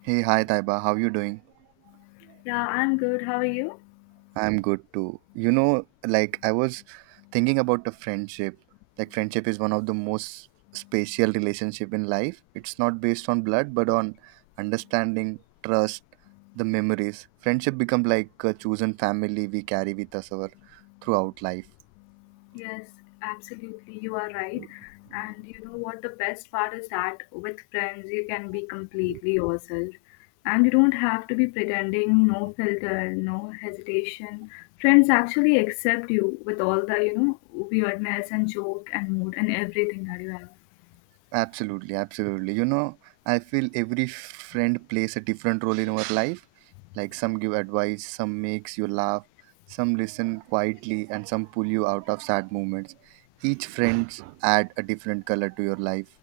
Hey, hi Taiba, how you doing? Yeah, I'm good. How are you? I'm good too. You know, like I was thinking about the friendship. Like friendship is one of the most special relationship in life. It's not based on blood, but on understanding, trust, the memories. Friendship become like a chosen family we carry with us our throughout life. Yes, absolutely. You are right. And you know what? The best part is that with friends, you can be completely yourself. And you don't have to be pretending, no filter, no hesitation. Friends actually accept you with all the, weirdness and joke and mood and everything that you have. Absolutely, absolutely. You know, I feel every friend plays a different role in our life. Like some give advice, some makes you laugh, some listen quietly, and some pull you out of sad moments. Each friends add a different color to your life.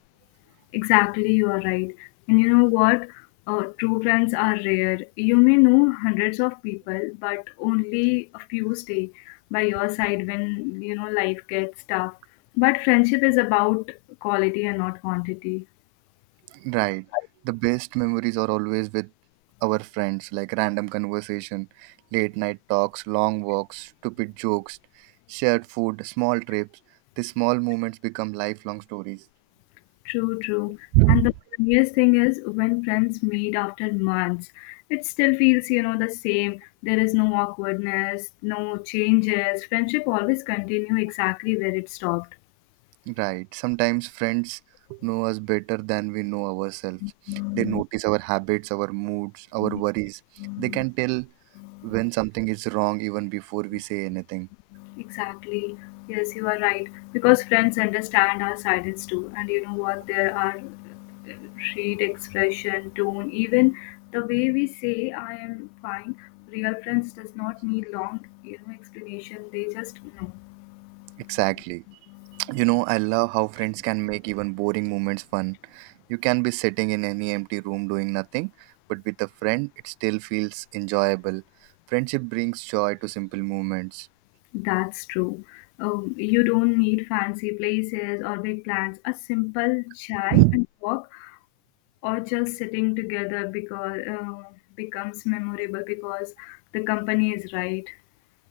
Exactly, you are right. And you know what? True friends are rare. You may know hundreds of people, but only a few stay by your side when you know life gets tough. But friendship is about quality and not quantity. Right. The best memories are always with our friends, like random conversation, late night talks, long walks, stupid jokes, shared food, small trips. These small moments become lifelong stories. True, true. And the funniest thing is when friends meet after months, it still feels the same. There is no awkwardness, no changes. Friendship always continue exactly where it stopped. Right. Sometimes friends know us better than we know ourselves. They notice our habits, our moods, our worries. They can tell when something is wrong even before we say anything. Exactly. Yes, you are right. Because friends understand our silence too, and you know what? There are read expression, tone, even the way we say "I am fine." Real friends does not need long, explanation. They just know. Exactly. You know, I love how friends can make even boring moments fun. You can be sitting in any empty room doing nothing, but with a friend, it still feels enjoyable. Friendship brings joy to simple moments. That's true. You don't need fancy places or big plans. A simple chai and walk, or just sitting together, because becomes memorable because the company is right.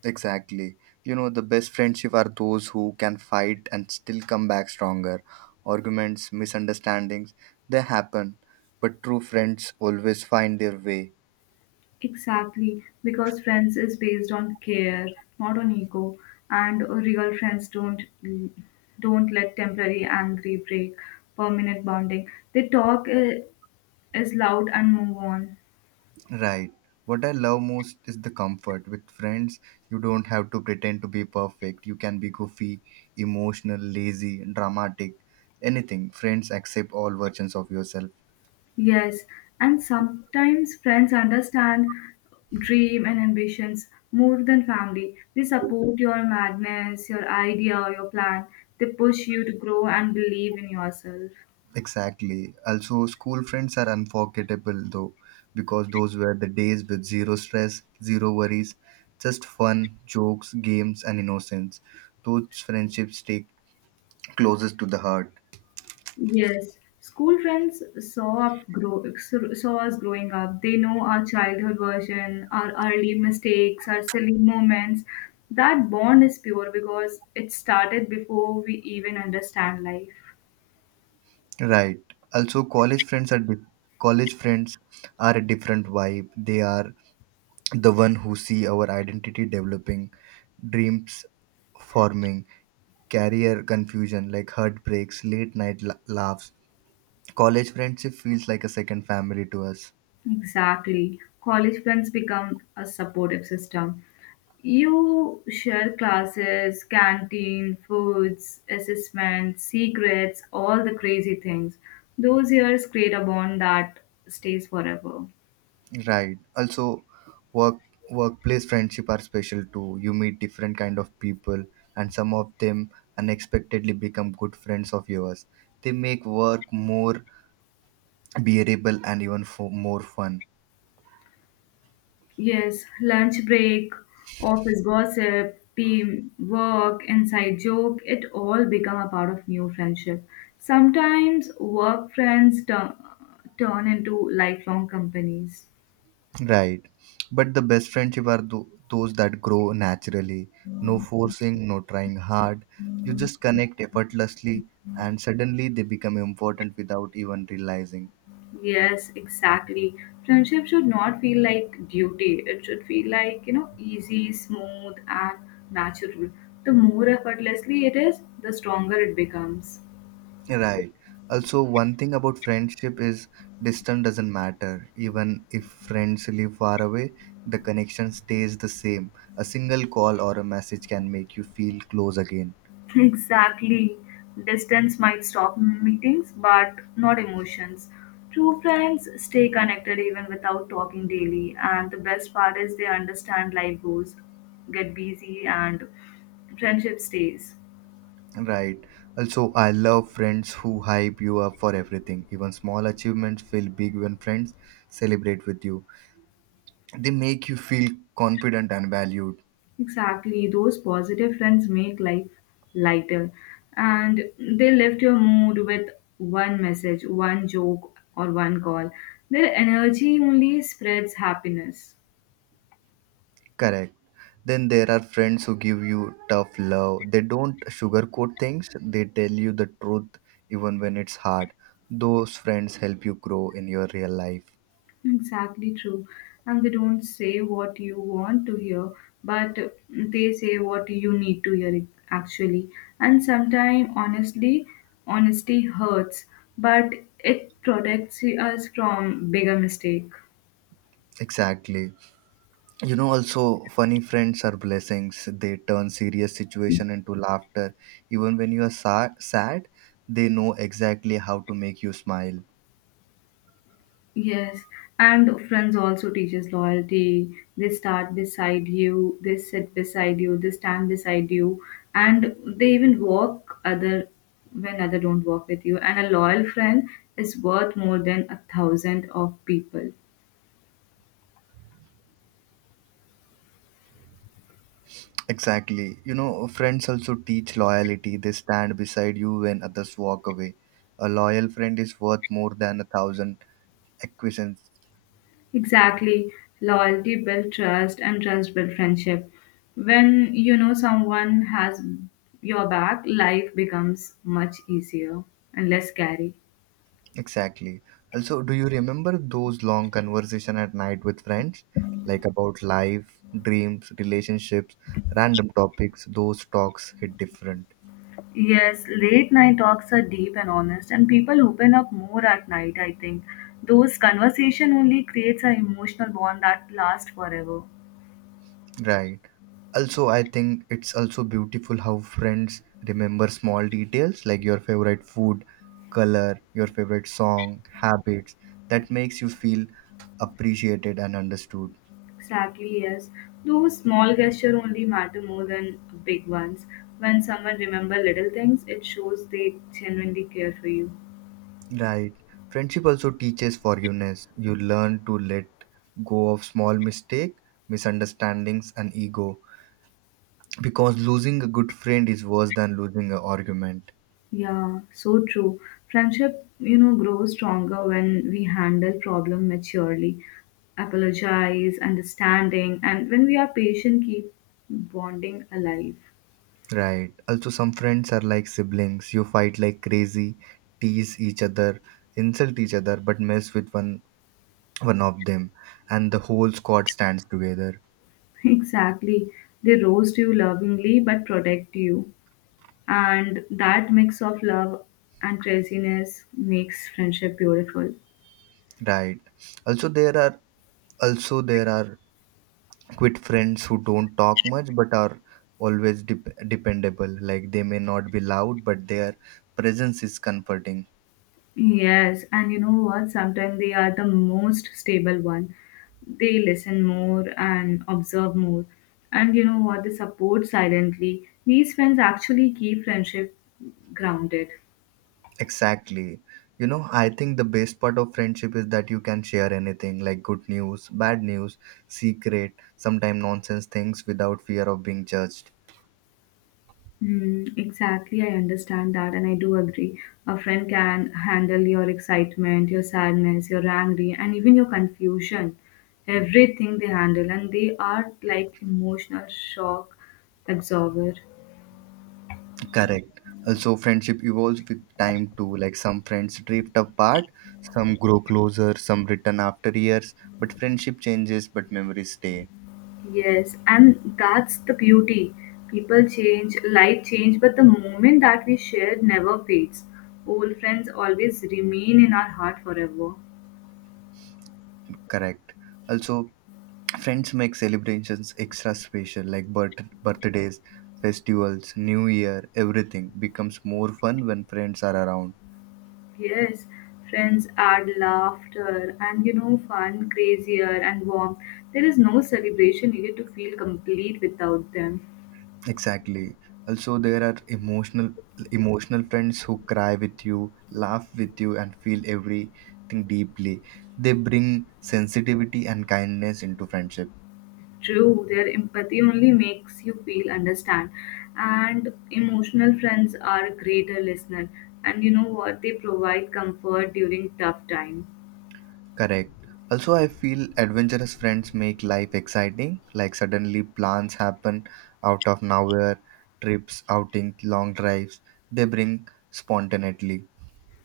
Exactly. You know, the best friendship are those who can fight and still come back stronger. Arguments, misunderstandings, they happen, but true friends always find their way. Exactly, because friends is based on care, not on ego, and real friends don't let temporary angry break permanent bonding. They talk is loud and move on. Right. What I love most is the comfort. With friends, you don't have to pretend to be perfect. You can be goofy, emotional, lazy, dramatic, anything. Friends accept all versions of yourself. Yes, and sometimes friends understand dream and ambitions more than family. They support your madness, your idea, or your plan. They push you to grow and believe in yourself. Exactly. Also, school friends are unforgettable though, because those were the days with zero stress, zero worries, just fun, jokes, games, and innocence. Those friendships stay closest to the heart. Yes, school friends saw us growing up. They know our childhood version, our early mistakes, our silly moments. That bond is pure because it started before we even understand life. Right. Also, college friends are a different vibe. They are the one who see our identity developing, dreams forming, career confusion like heartbreaks, late night laughs. College friendship feels like a second family to us. Exactly. College friends become a supportive system. You share classes, canteen, foods, assessments, secrets, all the crazy things. Those years create a bond that stays forever. Right. Also, work workplace friendship are special too. You meet different kind of people, and some of them unexpectedly become good friends of yours. They make work more bearable and even more fun. Yes, lunch break, office gossip, team work, inside joke, it all become a part of new friendship. Sometimes work friends turn into lifelong companies. Right. But the best friendship are those that grow naturally. No forcing, no trying hard. You just connect effortlessly, and suddenly they become important without even realizing. Yes, exactly. Friendship should not feel like duty. It should feel like, you know, easy, smooth, and natural. The more effortlessly it is, the stronger it becomes. Right. Also, one thing about friendship is distance doesn't matter. Even if friends live far away, the connection stays the same. A single call or a message can make you feel close again. Exactly. Distance might stop meetings, but not emotions. True friends stay connected even without talking daily, and the best part is they understand life goes, get busy, and friendship stays. Right. Also, I love friends who hype you up for everything. Even small achievements feel big when friends celebrate with you. They make you feel confident and valued. Exactly. Those positive friends make life lighter, and they lift your mood with one message, one joke, or one call. Their energy only spreads happiness. Correct. Then there are friends who give you tough love. They don't sugarcoat things, they tell you the truth even when it's hard. Those friends help you grow in your real life. Exactly true. And they don't say what you want to hear, but they say what you need to hear actually. And sometimes honestly, honesty hurts, but it protects us from bigger mistake. Exactly. You know, also, funny friends are blessings. They turn serious situation into laughter. Even when you are sad, they know exactly how to make you smile. Yes, and friends also teaches loyalty. They start beside you, they sit beside you, they stand beside you, and they even walk other when other don't walk with you. And a loyal friend is worth more than a thousand of people. Exactly. You know, friends also teach loyalty. They stand beside you when others walk away. A loyal friend is worth more than a thousand acquaintances. Exactly, loyalty build trust, and trust build friendship. When you know someone has your back, life becomes much easier and less scary. Exactly. Also, do you remember those long conversation at night with friends? Like about life, dreams, relationships, random topics. Those talks hit different. Yes, late night talks are deep and honest, and people open up more at night, I think. Those conversation only creates an emotional bond that lasts forever. Right. Also, I think it's also beautiful how friends remember small details like your favorite food, color, your favorite song, habits. That makes you feel appreciated and understood. Exactly, yes. Those small gestures only matter more than big ones. When someone remember little things, it shows they genuinely care for you. Right. Friendship also teaches forgiveness. You learn to let go of small mistake, misunderstandings, and ego, because losing a good friend is worse than losing an argument. Yeah, so true. Friendship, you know, grows stronger when we handle problem maturely, apologize, understanding, and when we are patient, keep bonding alive. Right. Also, some friends are like siblings. You fight like crazy, tease each other, insult each other, but mess with one of them, and the whole squad stands together. Exactly. They roast you lovingly but protect you. And that mix of love and craziness makes friendship beautiful. Right. Also, there are quit friends who don't talk much but are always dependable. Like they may not be loud, but their presence is comforting. Yes, and you know what? Sometimes they are the most stable one. They listen more and observe more. And you know what? They support silently. These friends actually keep friendship grounded. Exactly. You know, I think the best part of friendship is that you can share anything like good news, bad news, secret, sometimes nonsense things without fear of being judged. Hmm, exactly, I understand that, and I do agree. A friend can handle your excitement, your sadness, your angry, and even your confusion. Everything they handle, and they are like emotional shock absorber. Correct. Also, friendship evolves with time too. Like some friends drift apart, some grow closer, some return after years, but friendship changes, but memories stay. Yes, and that's the beauty. People change, life change, but the moment that we shared never fades. Old friends always remain in our heart forever. Correct. Also, friends make celebrations extra special, like birthdays, festivals, New Year, everything becomes more fun when friends are around. Yes, friends add laughter and you know fun, crazier and warmth. There is no celebration needed to feel complete without them. Exactly. Also, there are emotional friends who cry with you, laugh with you, and feel everything deeply. They bring sensitivity and kindness into friendship. True, their empathy only makes you feel understand. And emotional friends are a greater listener. And you know what? They provide comfort during tough time. Correct. Also, I feel adventurous friends make life exciting. Like suddenly plans happen out of nowhere, trips, outing, long drives. They bring spontaneity.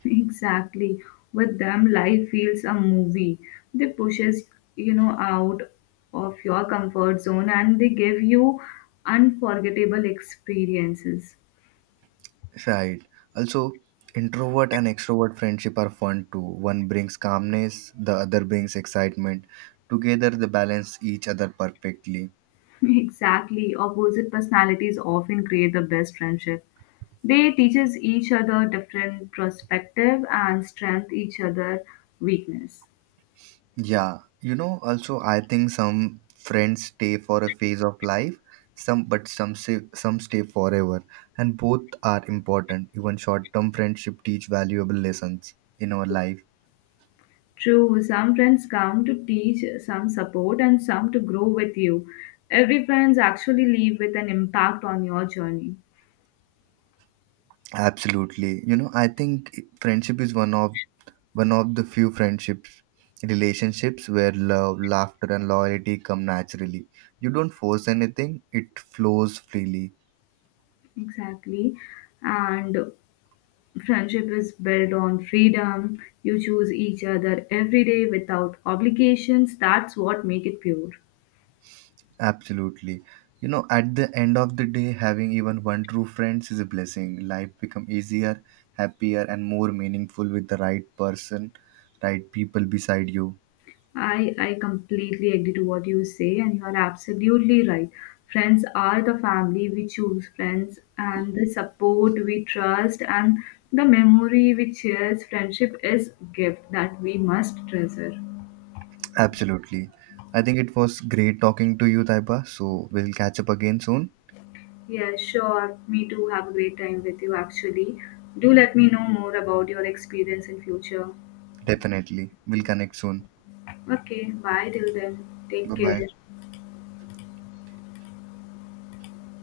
Exactly. With them, life feels a movie. They pushes out of your comfort zone and they give you unforgettable experiences. Right. Also, introvert and extrovert friendship are fun too. One brings calmness, the other brings excitement. Together, they balance each other perfectly. Exactly. Opposite personalities often create the best friendship. They teaches each other different perspective and strength each other weakness. Yeah, you know, also I think some friends stay for a phase of life, some but some stay. Some stay forever, and both are important. Even short-term friendship teach valuable lessons in our life. True, some friends come to teach, some support, and some to grow with you. Every friends actually leave with an impact on your journey. Absolutely. You know, I think friendship is one of the few friendships relationships where love, laughter and loyalty come naturally. You don't force anything, it flows freely. Exactly. And friendship is built on freedom. You choose each other every day without obligations. That's what make it pure. Absolutely. You know, at the end of the day, having even one true friends is a blessing. Life become easier, happier, and more meaningful with the right people beside you. I completely agree to what you say, and you are absolutely right. Friends are the family we choose, friends, and the support we trust, and the memory we cherish. Friendship is gift that we must treasure. Absolutely. I think it was great talking to you, Taiba. So we'll catch up again soon. Yeah, sure. Me too. Have a great time with you. Actually, do let me know more about your experience in future. Definitely. We'll connect soon. Okay, bye till then. Take Bye care. bye.